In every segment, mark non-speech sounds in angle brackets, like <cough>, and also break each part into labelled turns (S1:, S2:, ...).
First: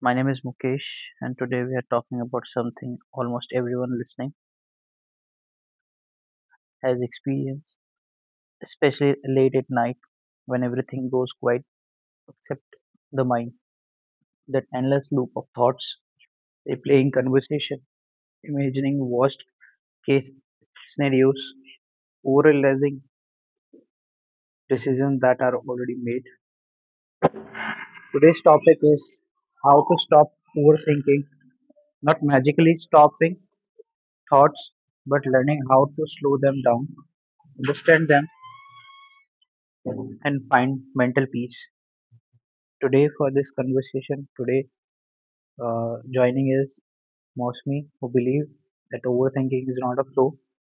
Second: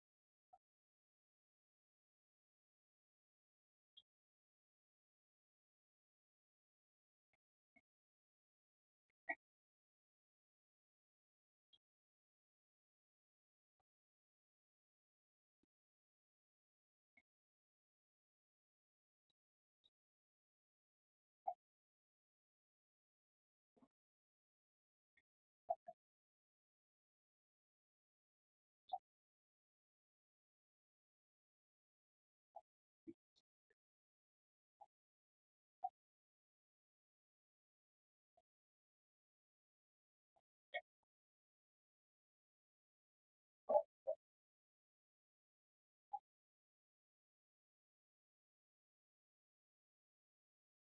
S1: My name is Mukesh, and today we are talking about something almost everyone listening has experienced, especially late at night when everything goes quiet except the mind. That endless loop of thoughts, replaying conversation, imagining worst case scenarios, overanalyzing decisions that are already made. Today's topic is how to stop overthinking, not magically stopping, thoughts, but learning how to slow them down, understand them, and find mental peace. Today, for this conversation, today joining is Mosmi, who believes that overthinking is not a flaw;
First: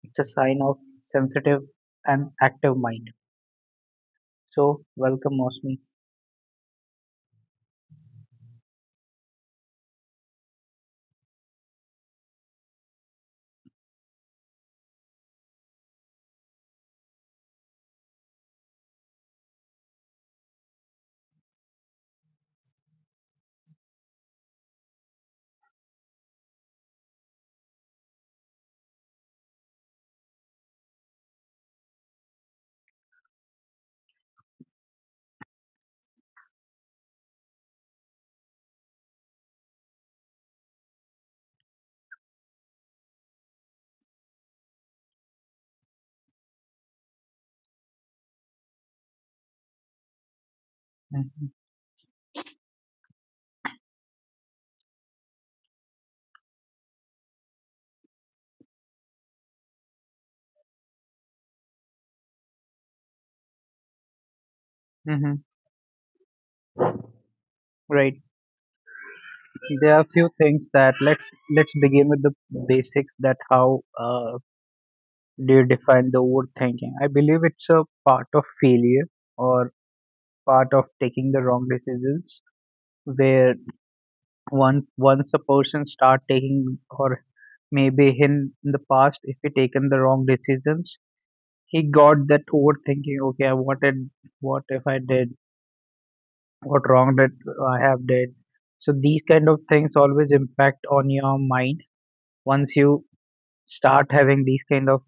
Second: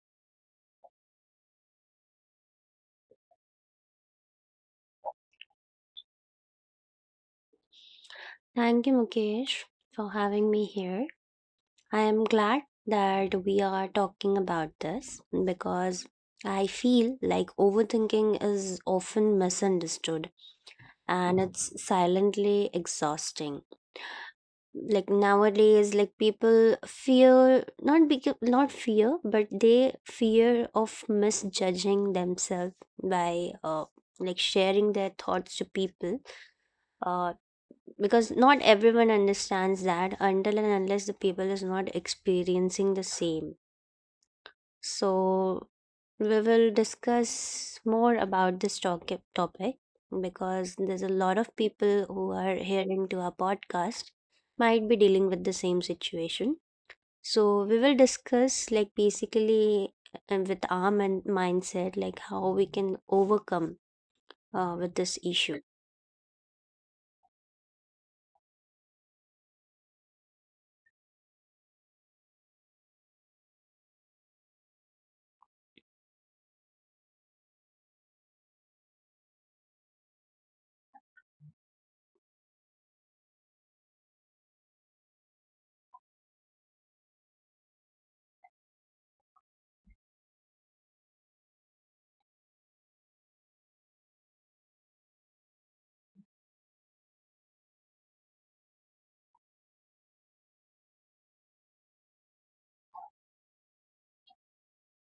S1: it's a sign of sensitive and active mind. So, welcome, Mosmi.
S2: Thank you, Mukesh, for having me here. I am glad that we are talking about this because I feel like overthinking is often misunderstood, and it's silently exhausting. Like nowadays, like people fear, not because not fear, but they fear of misjudging themselves by like sharing their thoughts to people, uh, because not everyone understands that until and unless the people is not experiencing the same. So we will discuss more about this topic because there's a lot
S1: Hmm.
S2: of people who are hearing to our podcast, might be dealing with the same situation. So we will discuss, like, basically, and with our mindset, like how we can overcome with this
S1: Hmm.
S2: issue.
S1: Right. There are a few things that let's begin with the basics. That how do you define the overthinking? I believe it's a part of failure or part of taking the wrong decisions where one once a person start taking or maybe him in the past if he taken the wrong decisions he got that overthinking, okay, I wanted, what if I did, what wrong did I have did. So these kind of things always impact on your mind once you start having these kind of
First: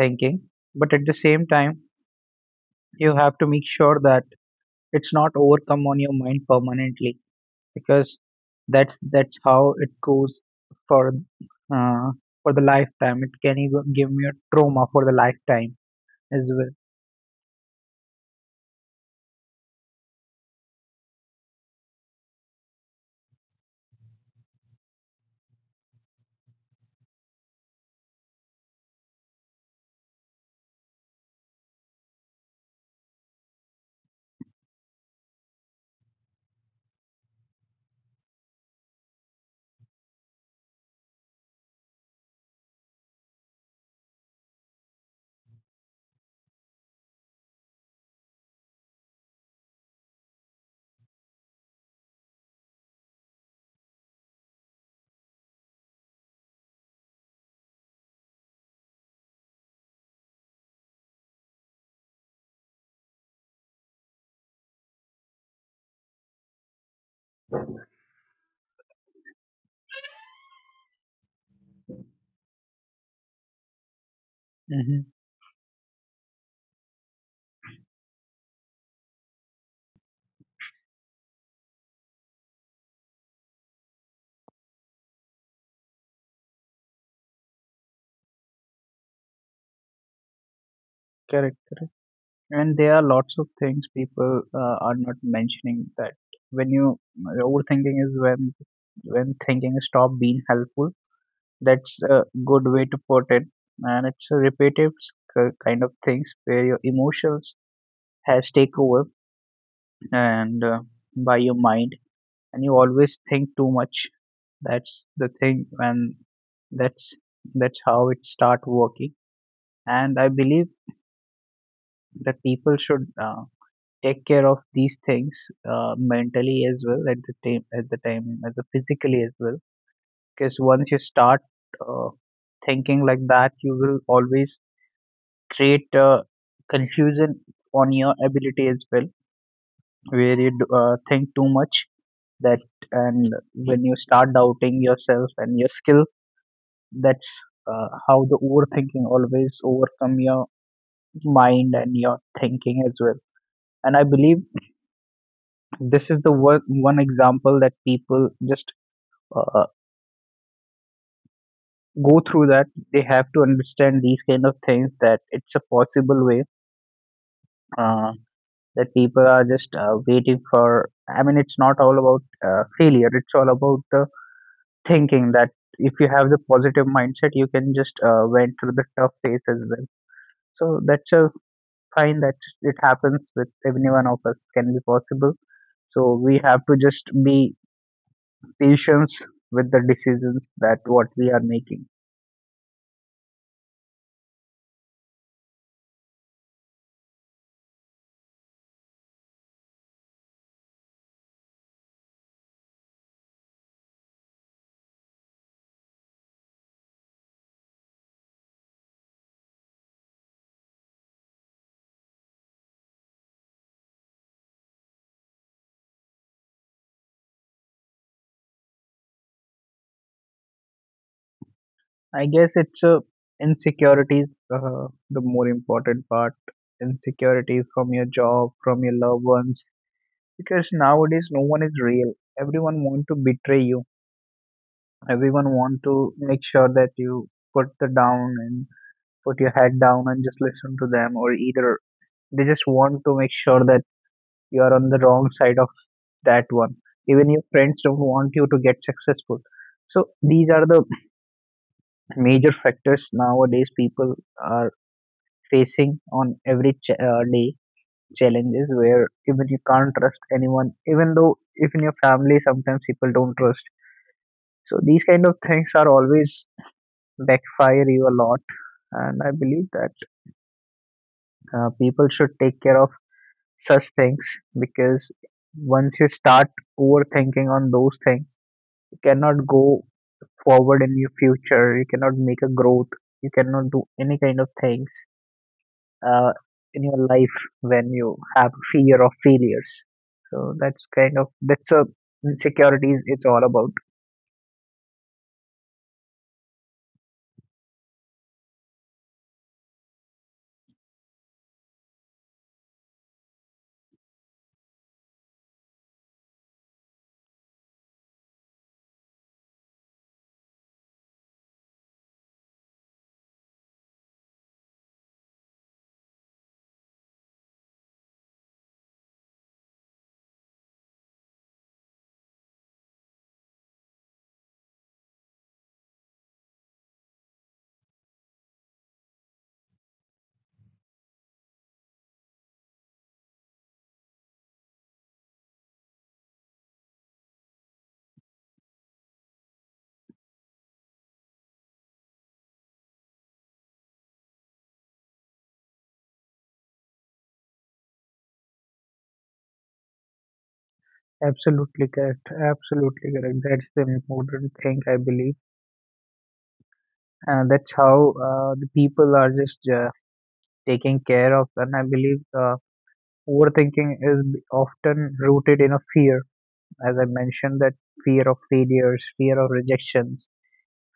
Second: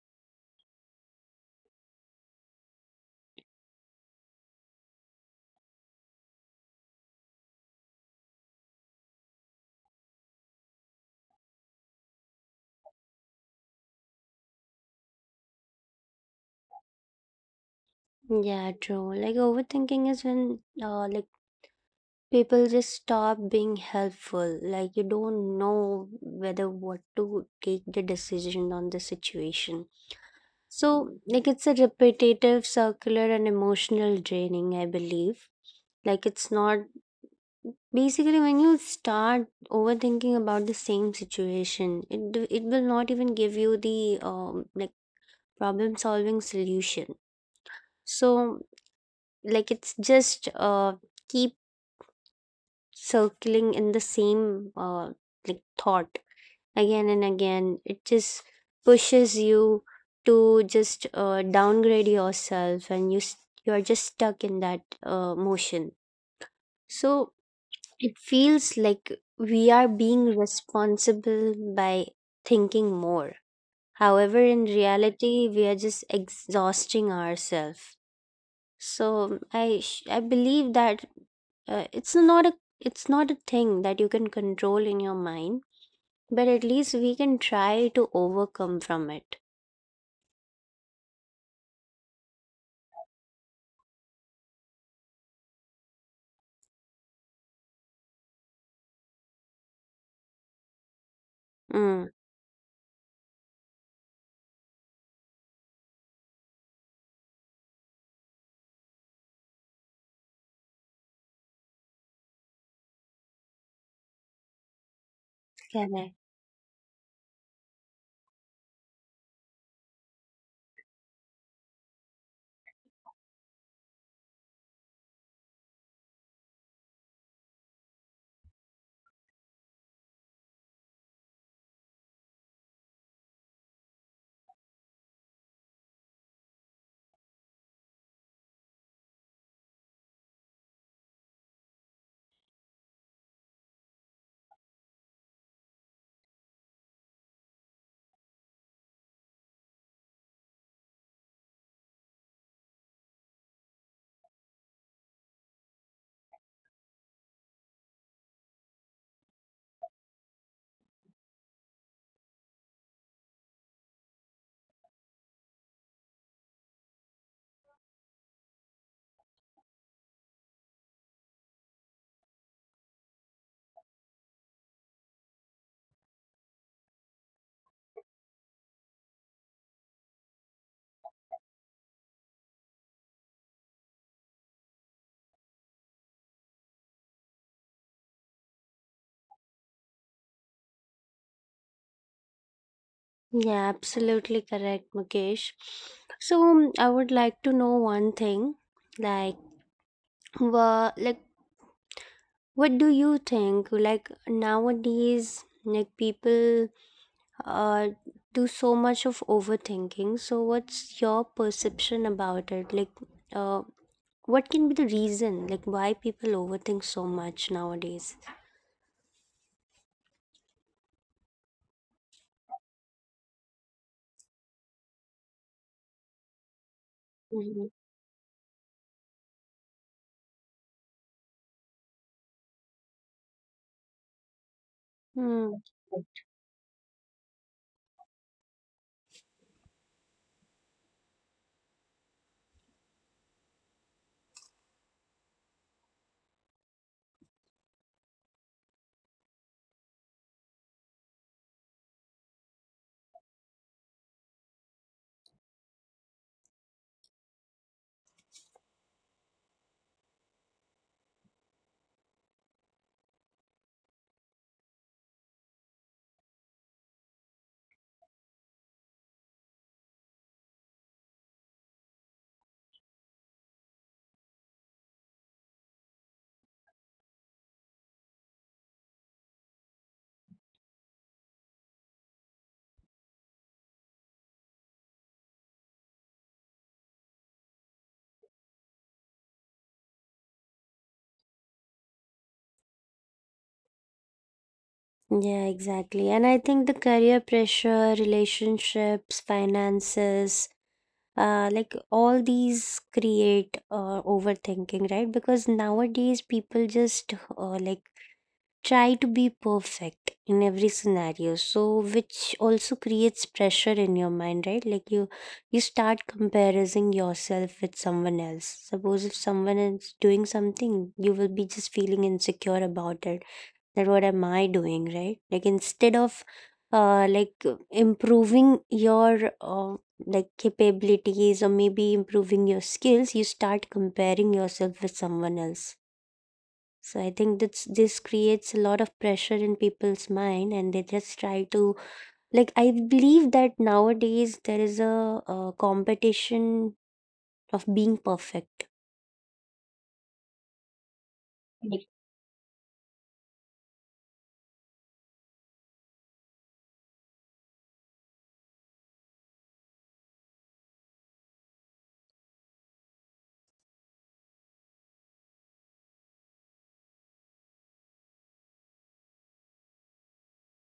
S1: thinking, but at the same time you have to make sure that it's not overcome on your mind permanently, because that's how it goes for uh, for the lifetime. It can even give me a trauma for the lifetime as well.
S2: Yeah, true, like overthinking is when, like, people just stop being helpful, like you don't know whether what to take the decision on the situation. So like it's a repetitive, circular, and emotional draining, I believe. Like it's not, basically, when you start overthinking about the same situation, it will not even give you the like problem solving solution. So like it's just keep circling in the same, like, thought, again and again. It just pushes you to just downgrade yourself, and you're just stuck in that motion. So it feels like we are being responsible by thinking more, however, in
S1: Hmm.
S2: reality, we are just exhausting ourselves. So I believe that uh, it's not a it's not a thing that you can control in your mind, but at least we can try to overcome from it.
S1: Correct, correct. And there are lots of things people are not mentioning, that when you overthinking is when thinking stop being helpful. That's
S2: Mm.
S1: a good way to put it, and it's a repetitive kind of things where your emotions has take over and by your mind and you always think too much. That's the thing, and
S2: Correct.
S1: that's that's how it start working. And I believe that people should take care of these things mentally as well at the time as a physically as well. Because once you start uh, thinking like that, you will always create confusion on your ability as well, where you think too much that, and when you start doubting yourself and your skill. That's how the overthinking always overcome your mind and your thinking as well. And I believe this is the one example that people just uh, go through that. They have to understand these kind of things, that it's a possible way. Uh, that people are just waiting for. I mean, it's not all about failure. It's all about the thinking, that if you have the positive mindset, you can just went through the tough phase as well. So that's a find, that it happens with every one of us, can be possible, so we have to just be patient with the decisions that what we are making.
S2: Yeah, absolutely correct, Mukesh. So I would like to know one thing, like like what do you think? Like nowadays, like people uh do so much of overthinking. So what's your perception about it? Like uh what can be the reason, like why people overthink so much nowadays?
S1: I guess it's insecurities, the more important part, insecurities
S2: Mhm.
S1: from your job, from your loved ones, because nowadays no one is real. Everyone want to betray you, everyone
S2: Hmm.
S1: want to make sure that you put the down and put your head down and just listen to them, or either they just want to make sure that you are on the wrong side of that one. Even your friends don't want you to get successful. So these are the major factors nowadays people are facing on every day challenges, where even you can't trust anyone, even though if in your family sometimes people don't trust. So these kind of things are always backfire you a lot, and I believe that people should take care of such things, because once you start overthinking on those things, you cannot go forward in your future, you cannot make a growth, you cannot do any kind of things uh, in your life when you have fear of failures. So that's kind of, that's a insecurities, it's all about.
S2: Yeah, exactly. And I think the career pressure, relationships, finances, like all these create overthinking, right? Because nowadays people just like try to be perfect in every scenario, so which also creates pressure in your mind, right, like you start comparing yourself with someone else. Suppose if someone is doing something, you will be just feeling insecure about it, that what am I doing, right, like instead of like improving your uh, like capabilities or maybe improving your skills, you start comparing yourself with someone else. So I think that's, this creates a lot of pressure in people's mind, and they just try to like. I believe that nowadays there is a competition of being perfect.
S1: Absolutely
S2: Yes.
S1: correct. Absolutely correct. That's the important thing, I believe. And that's how the people are just taking care of. And I believe overthinking is often rooted in a fear, as I mentioned, that fear of failures, fear of rejections,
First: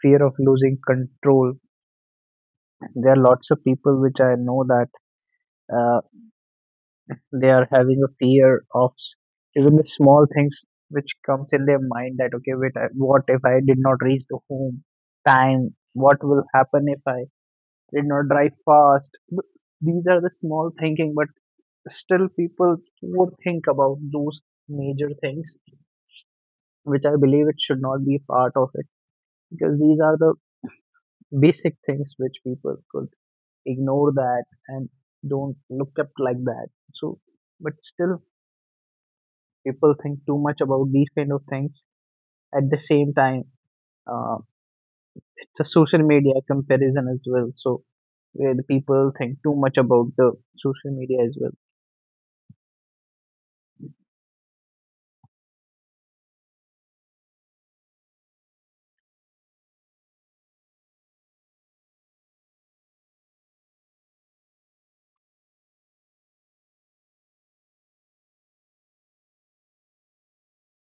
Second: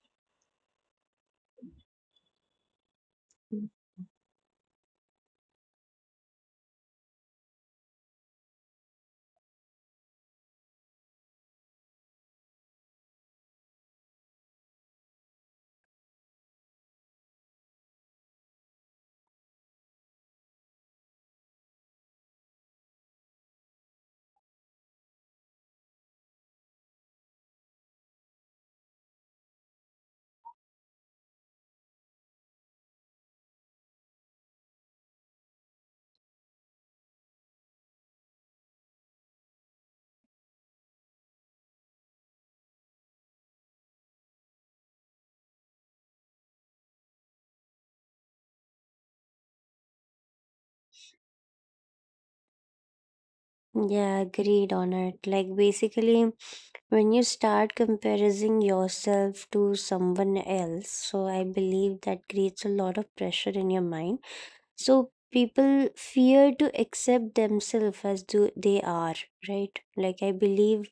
S1: fear of losing control. There are lots of people which I know that uh, they are having a fear of even the small things which comes in their mind, that okay, wait, I- what if I did not reach the home time? What will happen if I did not drive fast? These are the small thinking, but still people would think about those major things, which I believe it should not be part of it, because these are the basic things which people could ignore that and don't look up like that. So, but still, people think too much about these kind of things. At the same time, uh, it's a social media comparison as well. So, where the people think too much about the social media as well.
S2: Yeah, agreed on it. Like, basically, when you start comparing yourself to someone else, so I believe that creates a lot of pressure in your mind. So people fear to accept themselves as do they are, right? Like I believe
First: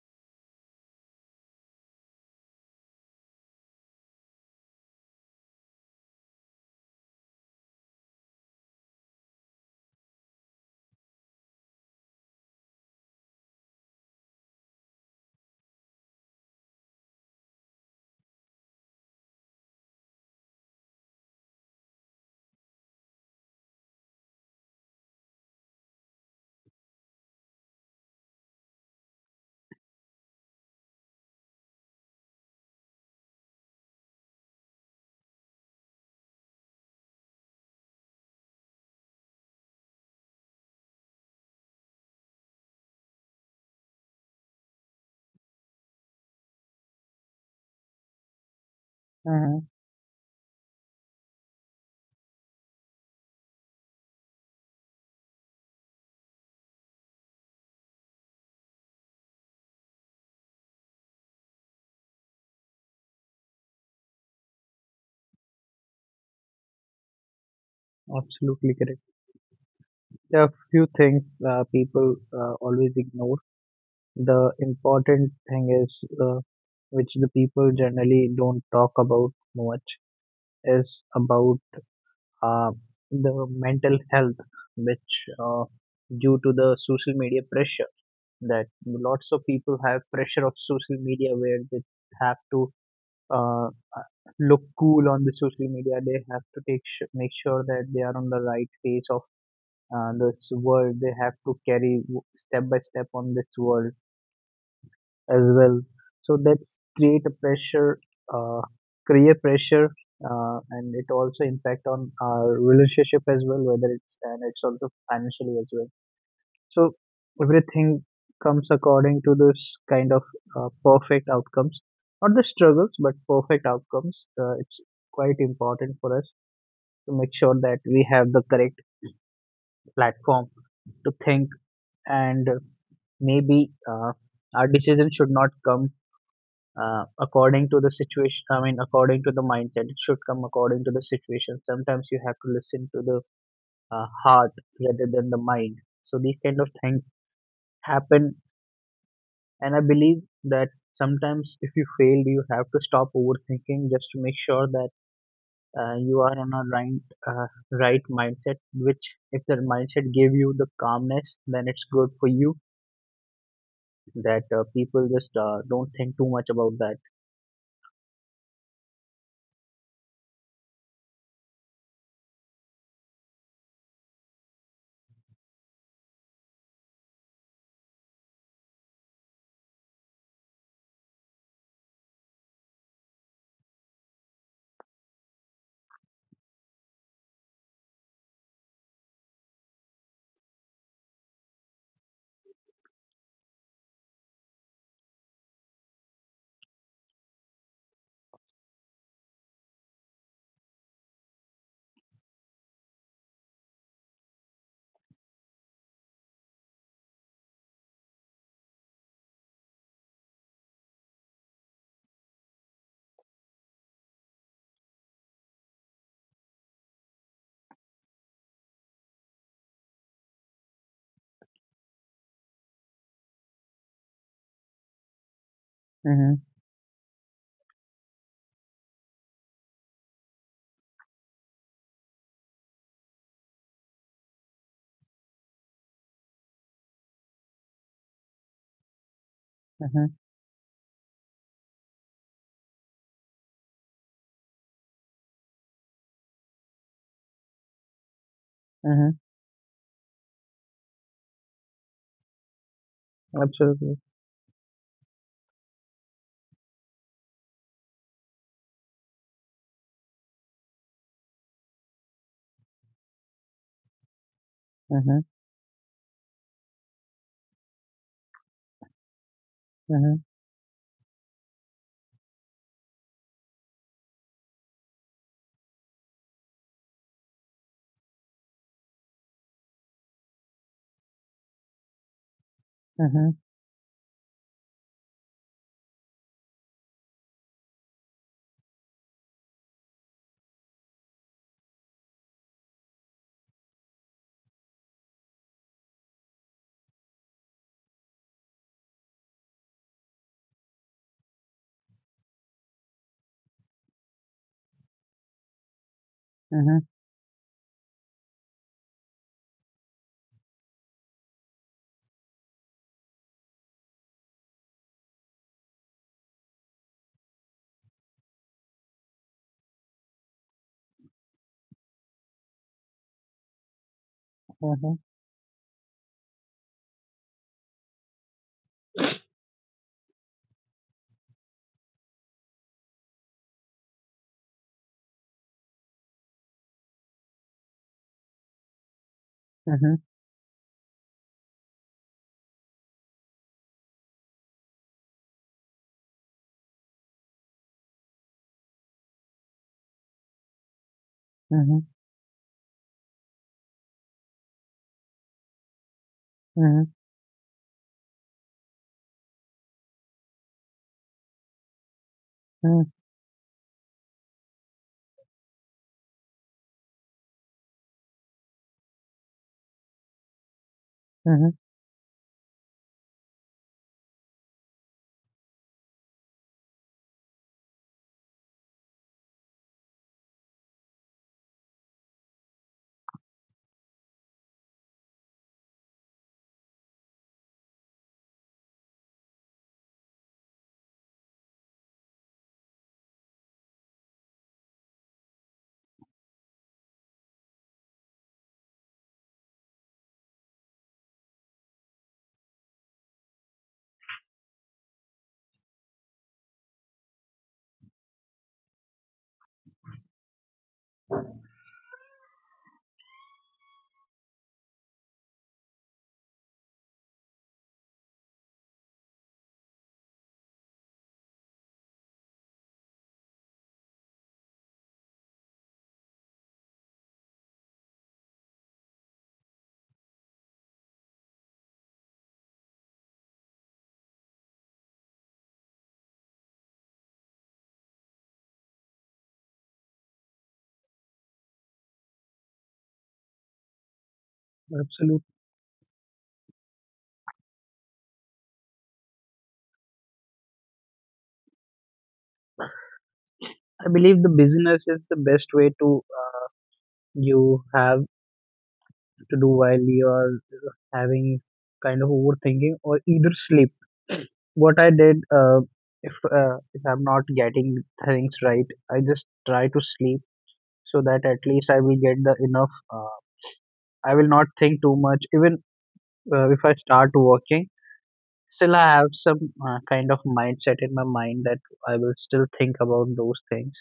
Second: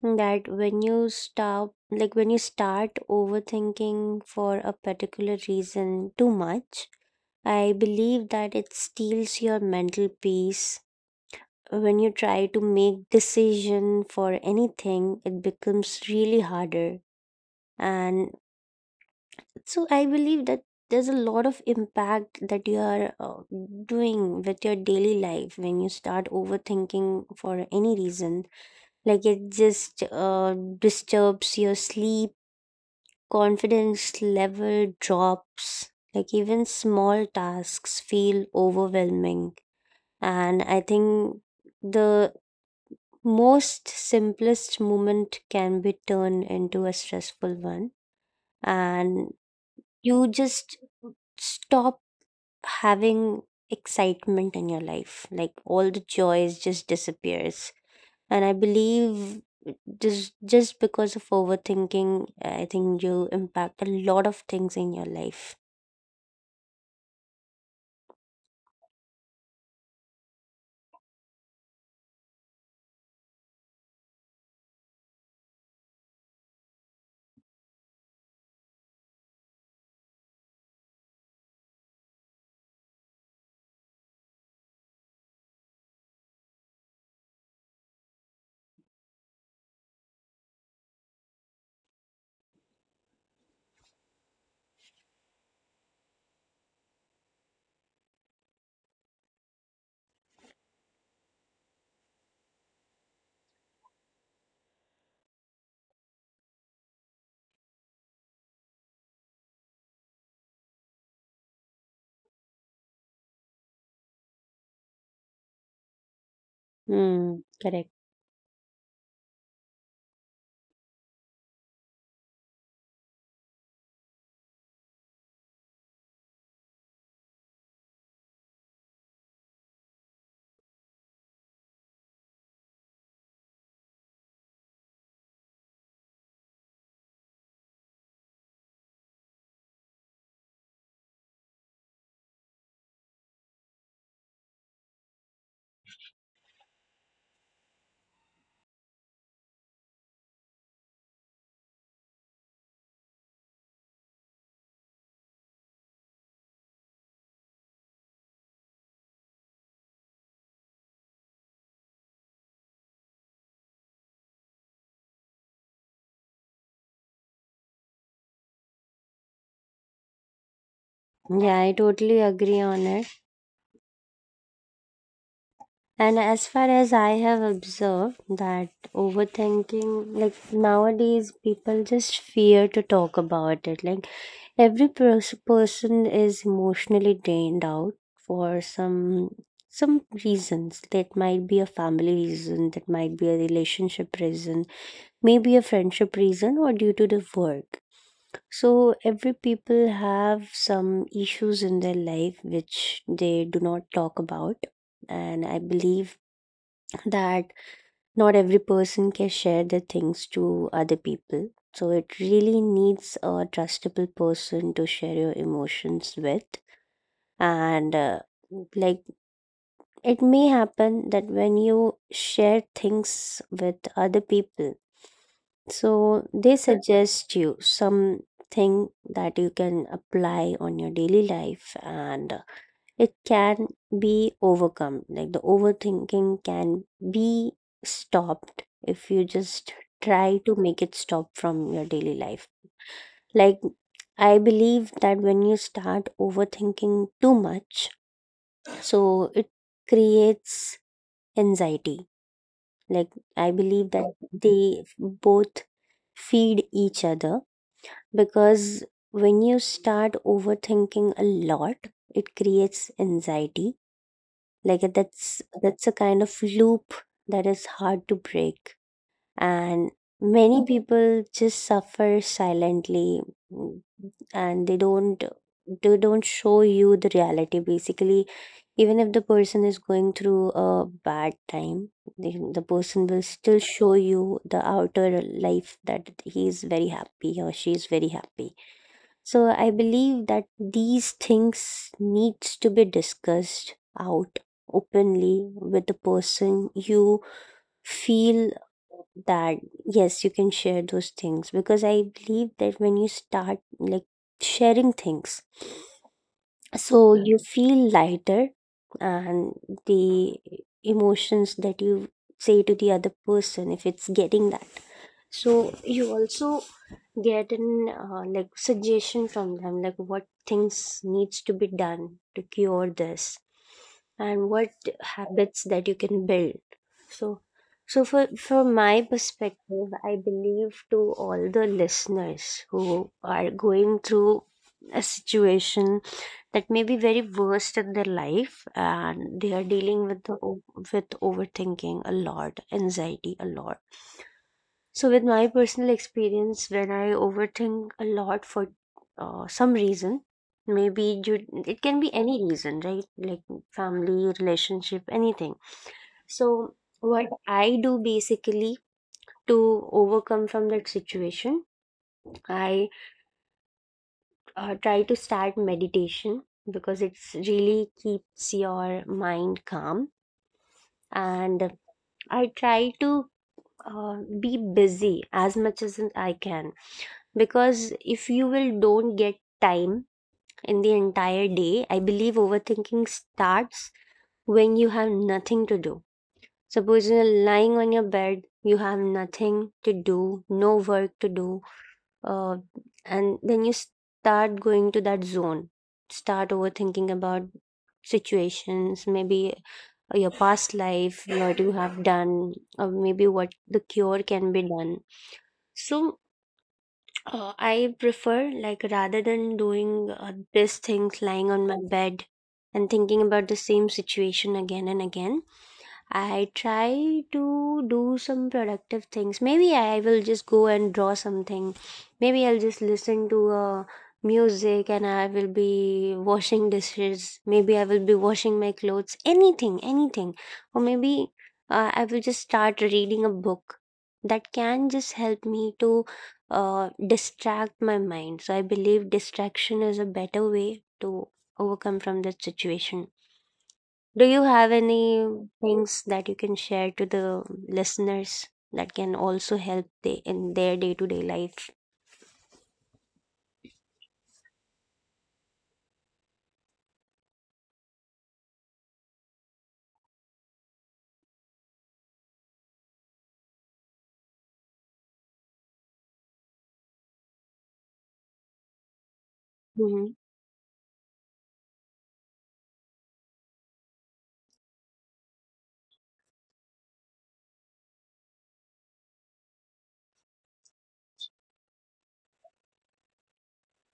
S2: that when you start overthinking for a particular reason too much, I believe that it steals your mental peace. When you try to make decision for anything, it becomes really harder. And so I believe that there's a lot of impact that you are doing with your daily life when you start overthinking for any reason, like it just disturbs your sleep, confidence level drops. Like even small tasks feel overwhelming. And I think the most simplest moment can be turned into a stressful one.
S1: Uh
S2: And
S1: huh.
S2: you just stop having excitement in your life. Like all the joys just disappears. And I believe just because of overthinking, I think you impact a lot of things in your life.
S1: Absolutely correct. There are few things people always ignore. The important thing is, which the people generally don't talk about much, is about uh, the mental health, which uh, due to the social media pressure, that lots of people have pressure of social media where they have to uh, look cool on the social media. They have to make sure that they are on the right face of this world. They have to carry step by step on this world as well. So that create a pressure, uh, create pressure, and it also impact on our relationship as well, whether it's, and it's also financially as well. So
S2: Hmm, correct.
S1: everything comes according to this kind of perfect outcomes, not the struggles, but perfect outcomes. It's quite important for us to make sure that we have the correct platform to think, and maybe our decision should not come according to the situation, I mean according to the mindset, it should come according to the situation. Sometimes you have to listen to the heart rather than the mind. So these kind of things happen, and I believe that sometimes if you failed, you have to stop overthinking just to make sure that you are in a right right mindset, which if the mindset gave you the calmness then it's good for you, that people just don't think too much about that.
S2: Yeah, I totally agree on it. And as far as I have observed that overthinking, like nowadays, people just fear to talk about it. Like every person is emotionally drained out for some reasons. That might be a family reason, that might be a relationship reason, maybe a friendship reason, or due to the work. So every people have some issues in their life which they do not talk about. And I believe <laughs> that not every person can share their things to other people. So it really needs a trustable person to share your emotions with. And like it may happen that when you share things with other people, so
S1: Mm-hmm.
S2: they suggest you something that you can apply on your daily life, and it can be overcome. Like the overthinking can be stopped if you just
S1: Mm-hmm.
S2: try to make it stop from your daily life. Like I believe that when you start overthinking too much,
S1: Mm-hmm.
S2: so it creates anxiety. Like I believe
S1: Absolutely.
S2: that they both feed each other, because when you start overthinking a lot, it creates anxiety, like
S1: Mhm.
S2: that's a kind of loop that is hard to break, and
S1: Mhm,
S2: many people just suffer silently, mm, and they don't show you the reality, basically. Even if the person is going through a bad time, the person will
S1: mhm,
S2: still show you the outer life, that he is very happy or she is very happy. So I believe that these things needs to be discussed out openly with the person you feel that, yes, you can share those things, because I believe that when you start like sharing things,
S1: mhm,
S2: so you feel lighter, and the emotions that you say to the other person, if it's getting that, so you also get an like suggestion from them, like what things needs to be done to cure this and what
S1: mhm,
S2: habits that you can build. So so for from my perspective, I believe to all the listeners who are going through a situation that may be very worst in their life, and they are
S1: mhm,
S2: dealing with overthinking a lot, anxiety a lot. So, with my personal experience, when I overthink a lot for some reason, maybe it
S1: mhm,
S2: can be any reason, right? Like family, relationship, anything. So,
S1: mhm,
S2: what I do basically to overcome from that situation, I
S1: mhm,
S2: try to start meditation because it's really keeps your mind calm,
S1: mhm.
S2: and I try to be busy as much as I can because if you will don't get time in the entire day, I believe overthinking starts when you have nothing to do. Suppose you're lying on your bed, you have nothing to do, no work to do, uh, and then you start going to that zone, start overthinking about situations, maybe your past life, what you have done, or maybe what the cure can be done. So I prefer, like, rather than doing these things lying on my bed and thinking about the same situation again and again, I try to do some productive things. Maybe I will just go and draw something. Maybe I'll just listen to music, and I will be washing dishes. Maybe I will be washing my clothes. Anything, anything. Or maybe I will just start reading a book that can just help me to distract my mind. So I believe distraction is a better way to overcome from that situation. Do you have any
S1: Absolutely.
S2: things that you can share to the listeners that can also help they, in their day to day life?
S1: I believe the business is the best way to you have to do while you are having kind of overthinking or either sleep. What I did, if I'm not getting things right, I just try to
S2: Hmm.
S1: sleep so that at least I will get the enough. I will not think too much. Even if I start working, still I have some kind of mindset in my mind that I will still think about those things.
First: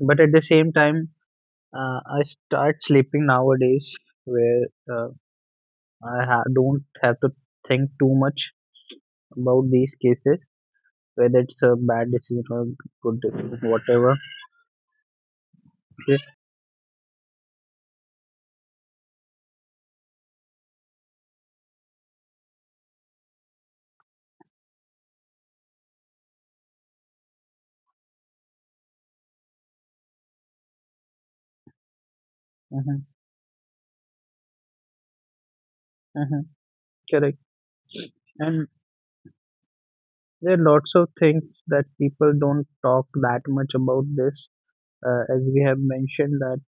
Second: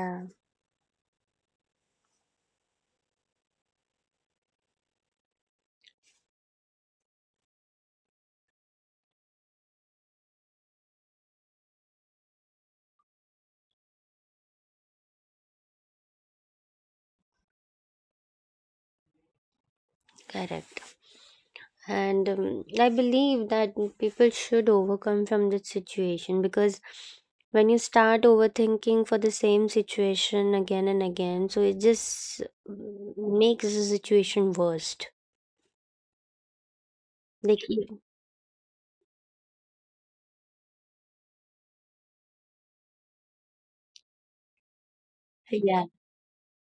S1: But at the same time, I start sleeping nowadays where uh, I don't have to think too much about these cases, whether it's a bad decision or good decision, whatever. Okay.
S2: correct. And I believe that people should overcome from this situation because when you start overthinking for the same situation again and again, so it just
S1: Hmm.
S2: makes the situation worse.
S1: Hmm. Correct.
S2: Like,
S1: And there are lots of things that people don't talk that much about this, as we have
S2: yeah.
S1: mentioned, that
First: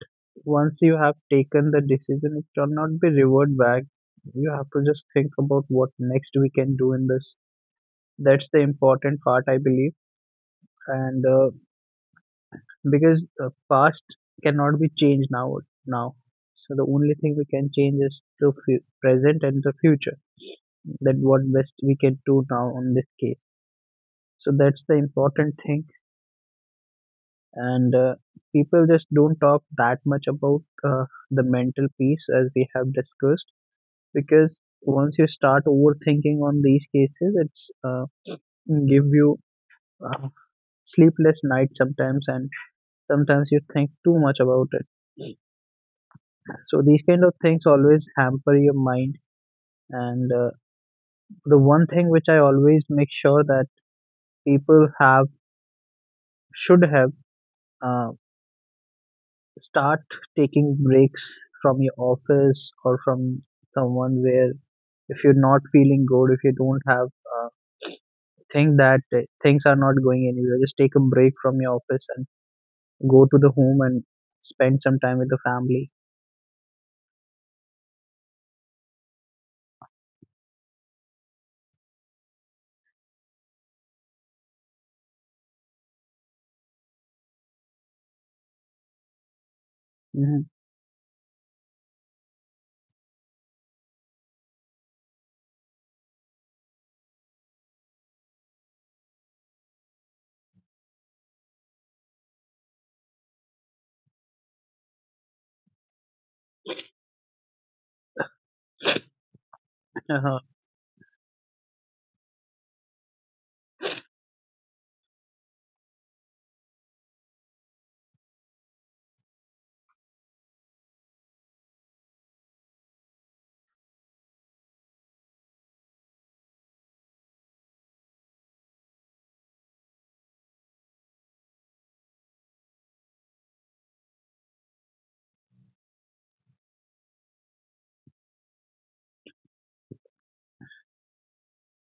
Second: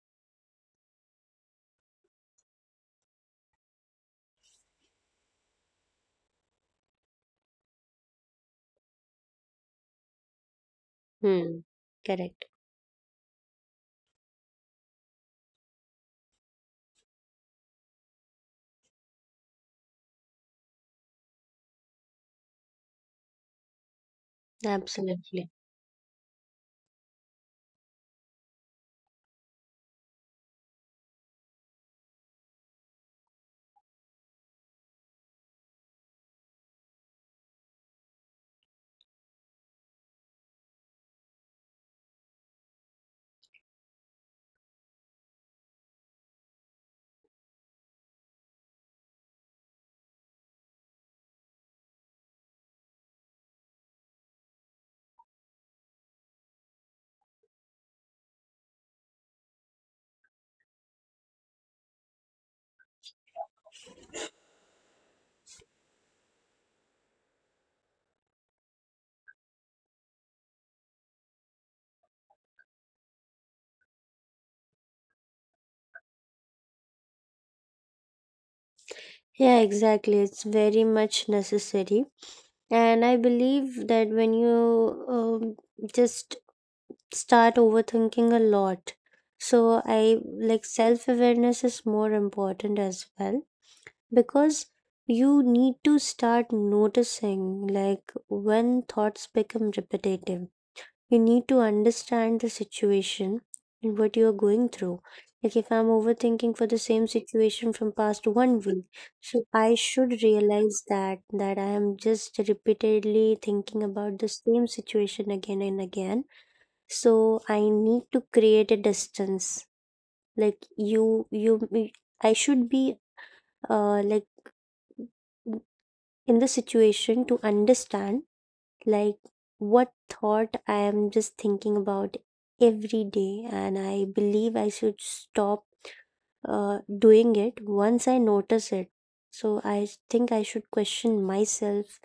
S1: once you have taken the decision it cannot be reverted back. You have to just think about what next we can do in this. That's the important part, I believe. And
S2: Hmm. Correct,
S1: because past cannot be changed now. So the only thing we can change is the present and the future, that what best we can do now on this case. So that's the
S2: absolutely.
S1: important thing. And people just don't talk that much about the mental piece as we have discussed, because once you start overthinking on these cases it's give you uh, sleepless nights sometimes, and sometimes you think too much about it. So these kind of things always hamper your mind. And the one thing which I always make sure that people have should have uh, start taking breaks from your office or from someone, where if you're not feeling good, if you don't have uh, think that things are not going anywhere, just take a break from your office and go to the home and spend some time with the family.
S2: Yeah, exactly. It's very much necessary. And I believe that when you um, just start overthinking a lot, so I
S1: Hmm.
S2: like self awareness is more important as well, because you need to start noticing, like, when thoughts become repetitive, you need to understand the situation and what you are going through. Like if I'm overthinking for the same situation from past one week, so I should
S1: Uh-huh.
S2: realize that I am just repeatedly thinking about the same situation again and again. So I need to create a distance. Like I should be like in the situation to understand like what thought I am just thinking about every day, and I believe I should stop doing it once I notice it. So I think I should question myself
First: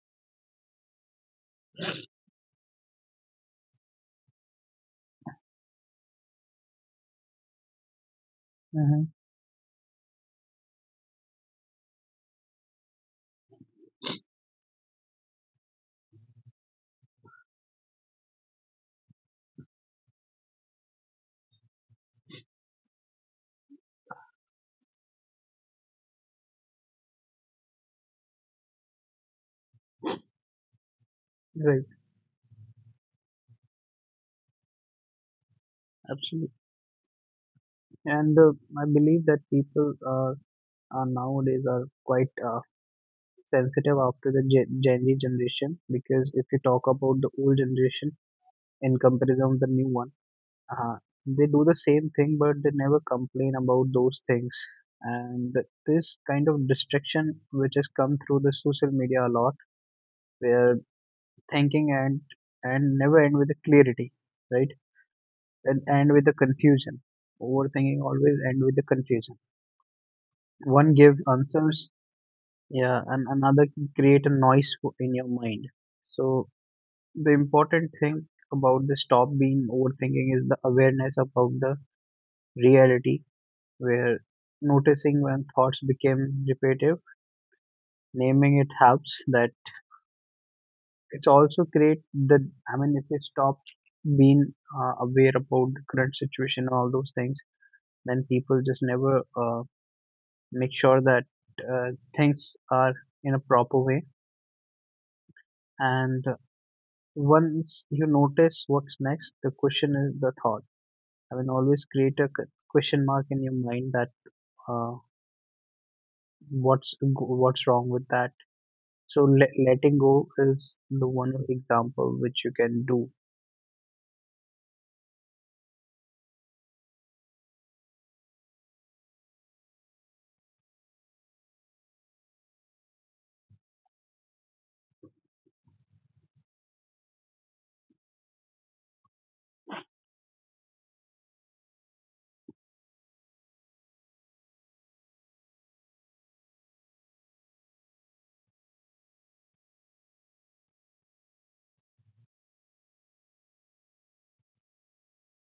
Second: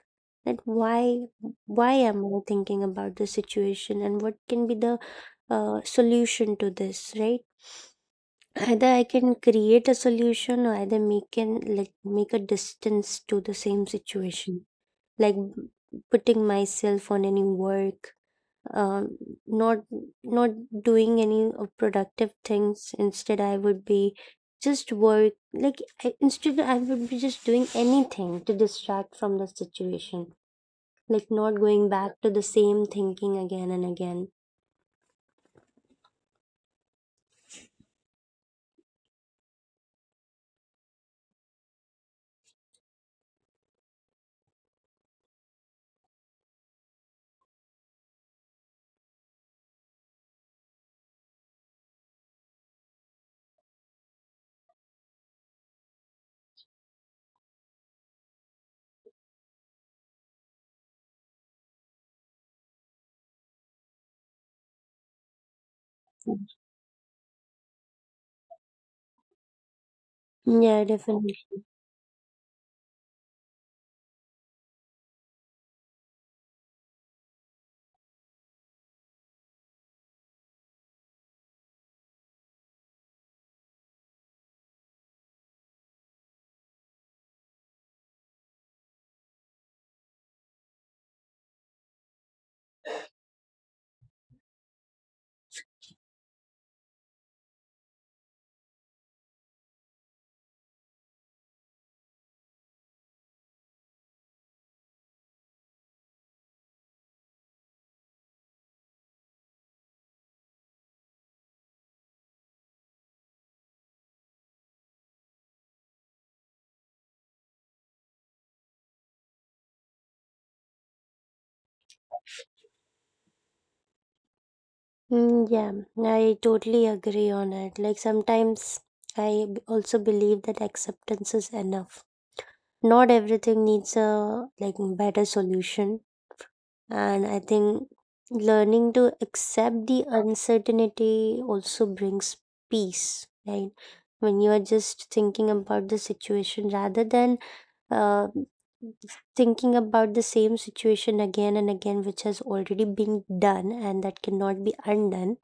S2: that why am I thinking about this situation, and what can be the solution to this, right? Either I
S1: Hmm.
S2: can create a solution or either make an like make a distance to the same situation, like putting myself on any work, uh, not not doing any of productive things. Instead I would be just work like I, instead I would be just doing anything to distract from the situation, like not
S1: Right.
S2: going back to the same thinking again and again.
S1: Absolutely. And I believe that people are nowadays are quite sensitive after the Gen Z generation, because if you talk about the old generation in comparison with the new one, uh, they do the same thing but they never complain about those things. And this kind of distraction which has come through the social media a lot, where thinking and never end with the clarity, right? And end with the confusion. Overthinking always end with the confusion,
S2: Yeah,
S1: one gives
S2: definitely.
S1: answers. Yeah, and another can create a noise in your mind. So the important thing about the stop being overthinking is the awareness about the reality, where noticing when thoughts become repetitive, naming it helps, that it's also create the, I mean if you stop being aware about the current situation and all those things, then people just never make sure that uh, things are in a proper way. And once you notice what's next, the question is the thought. I mean, always create a question mark in your mind that uh, what's what's wrong with that. So letting go is the one example which you can do.
S2: Mm, yeah, I totally agree on it. Like sometimes also believe that acceptance is enough. Not everything needs a like better solution. And I think learning to accept the uncertainty also brings peace, right? When you are just thinking about the situation rather than uh, thinking about the same situation again and again, which has already been done and that cannot be undone.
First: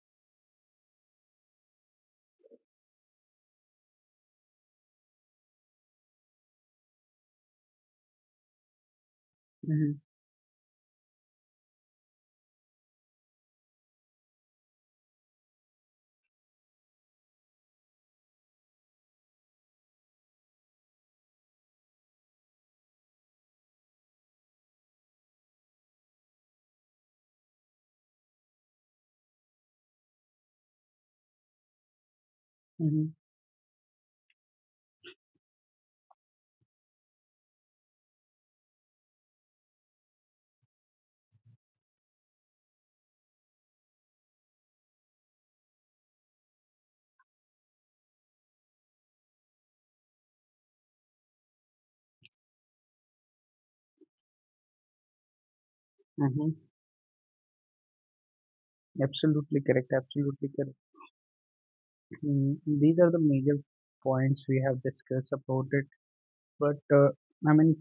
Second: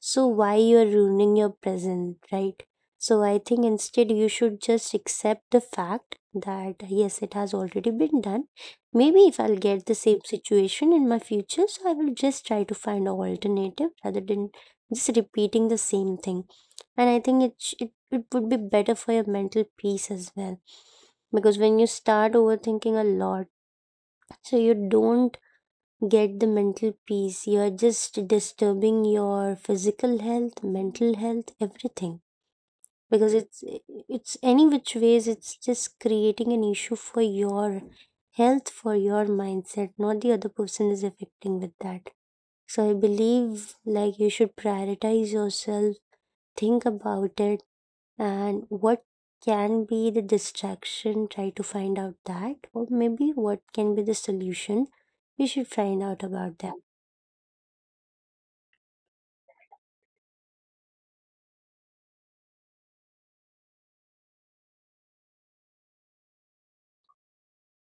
S2: So why you're ruining your present, right? So I think instead you should just accept the fact that yes, it has already been done. Maybe if I'll get
S1: Mm-hmm,
S2: the same situation in my future, so I will just try to find an alternative rather than just repeating the same thing. And I think it, sh- it would be better for your mental peace as well, because when you start overthinking a lot, so you don't get the mental peace. You're just disturbing your physical health, mental health, everything.
S1: mm-hmm,
S2: Because it's any which ways it's just creating an issue for your health, for your mindset, not the other person is affecting with that. So I believe like you should prioritize yourself, think about it and what can be the distraction. Try to find out that, or maybe what can be the solution. We should find out
S1: mm-hmm.
S2: about that.
S1: Absolutely correct. Absolutely correct. Mm, these are the major points we have discussed about it. But I mean,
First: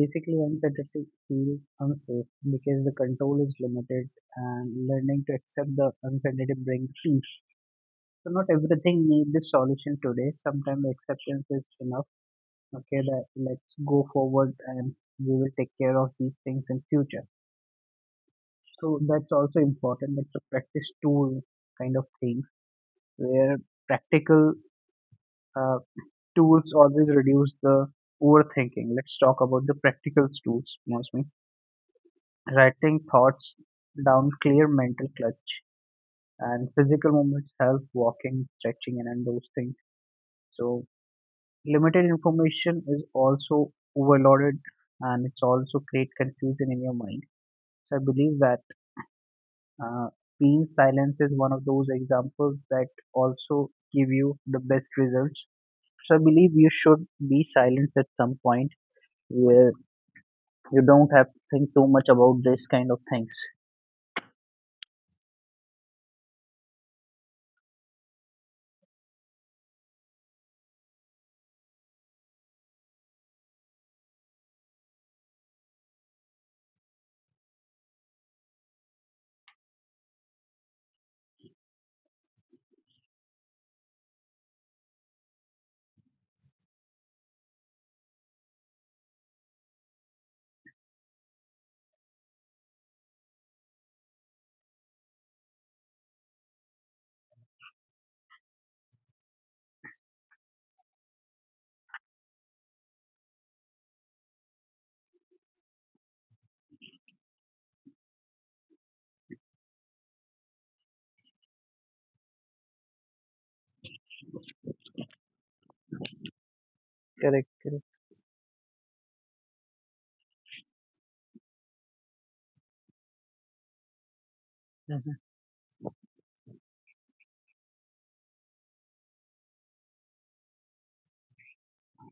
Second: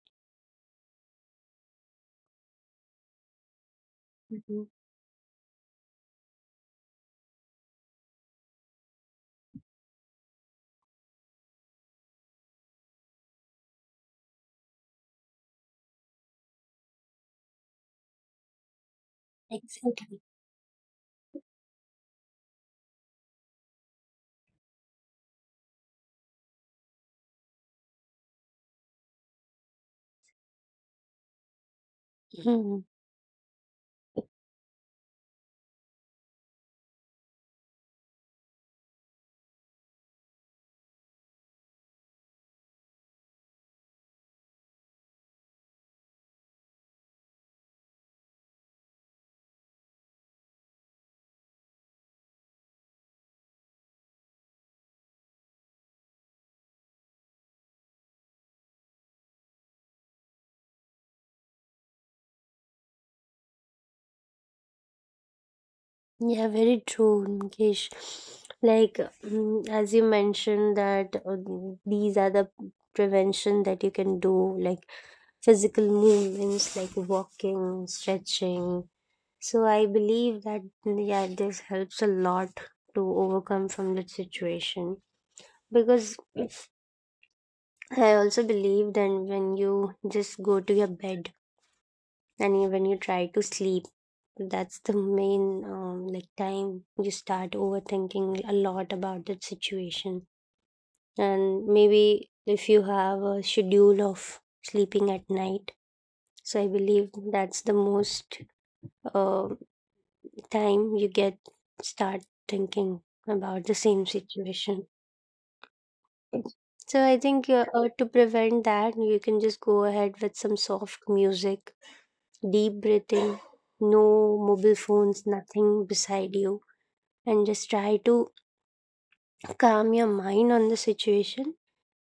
S1: basically, uncertainty feels unsafe because the control is limited,
S2: Mhm.
S1: and learning to accept the uncertainty brings peace. So not everything needs a solution today. Sometimes acceptance is enough. Okay, that let's go forward, and we will take care of these things in future. So that's also important.
S2: Exactly.
S1: It's a practice tool kind of thing, where practical uh, tools always reduce the overthinking. Let's talk about the practical tools, Mostly.
S2: Hmm.
S1: Writing thoughts down clear mental clutch, and physical movements help, walking, stretching and those things. So limited information is also overloaded, and it's also create confusion in your mind. So I believe that uh, being silence is one of those examples that also give you the best results. So I believe you should be silent at some point where you don't have to think too much about this kind of things.
S2: Yeah, very true, Mukesh. Like, mm, as you mentioned, that these are the prevention that you can do, like physical movements like walking, stretching. So I believe that yeah, this helps a lot to overcome from that situation, because I also believe that when you just go to your bed and when you try to sleep, that's the main like time you start overthinking a lot about that situation. And maybe if you have a schedule of sleeping at night, so I believe that's the most uh, time you get start thinking about the same situation. So I
S1: Correct,
S2: think
S1: correct.
S2: to prevent that, you can just go ahead with some soft music, deep breathing, no mobile
S1: Hmm.
S2: phones, nothing beside you, and just try to calm your mind on the situation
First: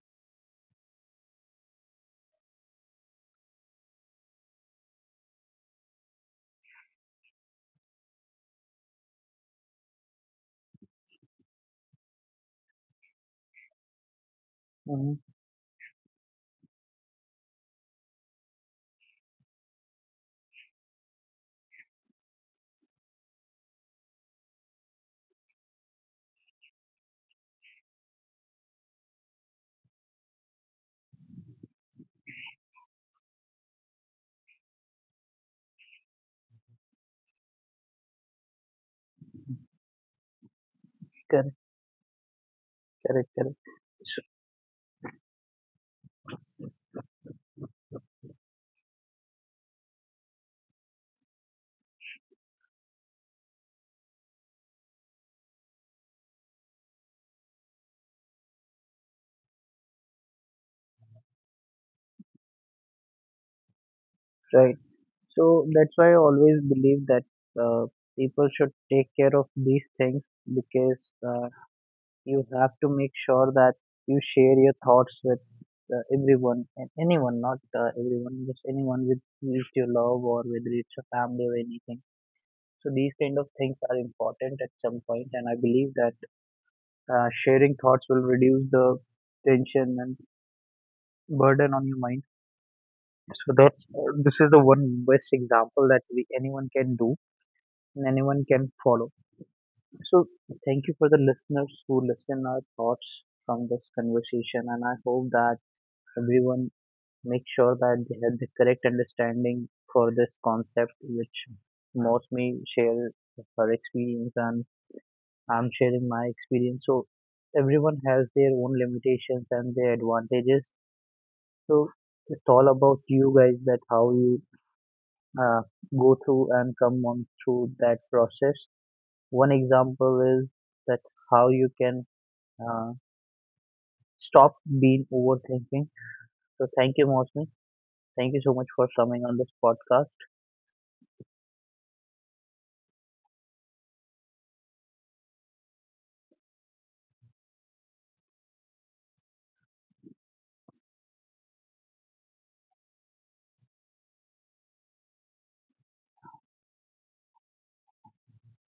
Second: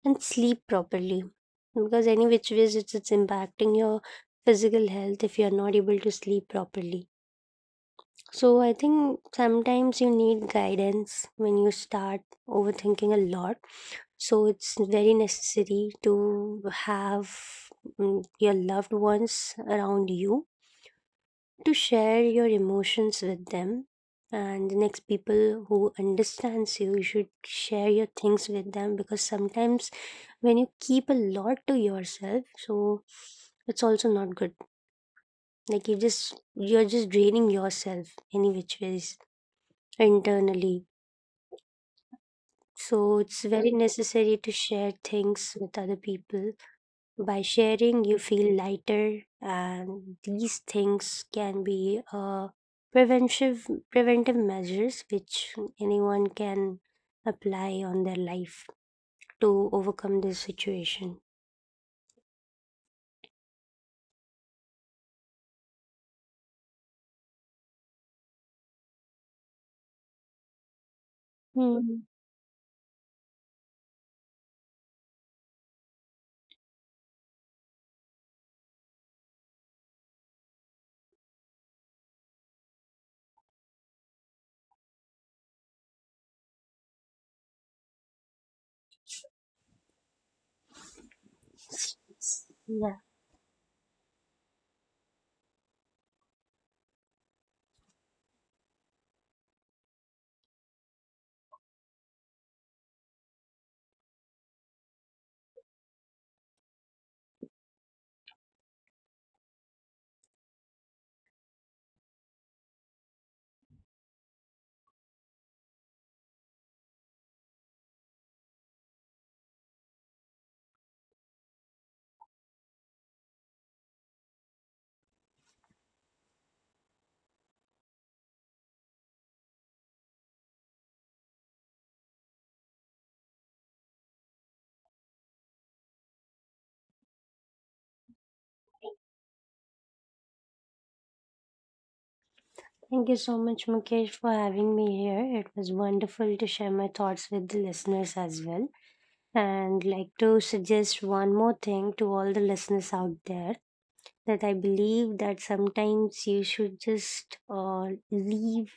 S2: and sleep properly. Because any which ways it's impacting your physical health if you're not able to sleep properly. So I think sometimes you need guidance when you start overthinking a lot. So it's very
S1: Hmm.
S2: necessary to have mm, your loved ones around you to share your emotions with them. And the next people who understands you, you should share your things with them, because sometimes when you keep a lot to yourself, so it's also not good. Like you're just draining yourself any which ways internally.
S1: Correct.
S2: So
S1: Correct,
S2: it's
S1: correct.
S2: very
S1: S-
S2: necessary to share things with other people. By sharing, you feel lighter, and these things can be preventive measures which anyone can apply on their life to overcome this situation.
S1: Right. So that's why I always believe that uh, people should take care of these things, because uh, you have to make
S2: Hmm.
S1: sure that you share your thoughts with everyone and anyone, not everyone, just anyone, with your love or whether it's a family or anything. So these kind of things are important at some point, and I believe that sharing thoughts will reduce the tension and burden on your mind.
S2: So,
S1: So
S2: yeah,
S1: that this is the one best example that we anyone can do and anyone can follow. So thank you for the listeners who listen our thoughts from this conversation, and I hope that everyone make sure that they have the correct understanding for this concept, which Mostly share her experience and I'm sharing my experience. So everyone has their own limitations and their advantages. So it's all about you guys, that how you uh, go through and come on through that process. One example is that how you can uh, stop being overthinking. So thank you, Mosmi. Thank you so much for coming on this podcast.
S2: thank you so much, Mukesh, for having me here. It was wonderful to share my thoughts with the listeners as well, and like to suggest one more thing to all the listeners out there, that I believe that sometimes you should just leave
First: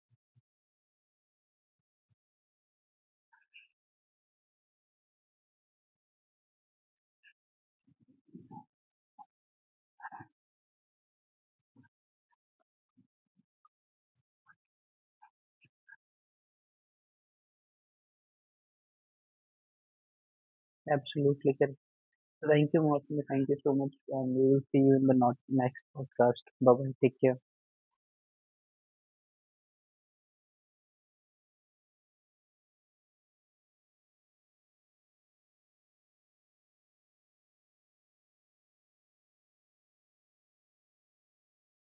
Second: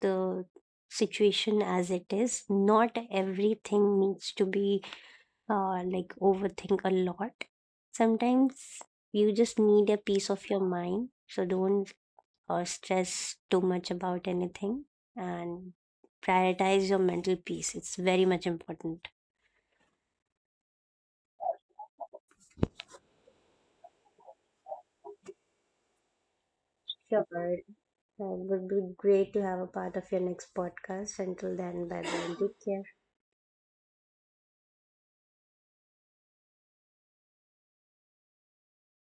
S2: the situation as it is. Not everything needs to be like overthink a lot. Sometimes you just need a peace of your mind. So don't stress too much about anything and prioritize your mental peace. It's very much important.
S1: Absolutely correct. Thank you, Mosmi. Thank you so much. And we will see you in the next podcast. Bye bye. Take care.
S2: Sure. So, it would be great to have a part of your next podcast. Until then, bye bye. Take care.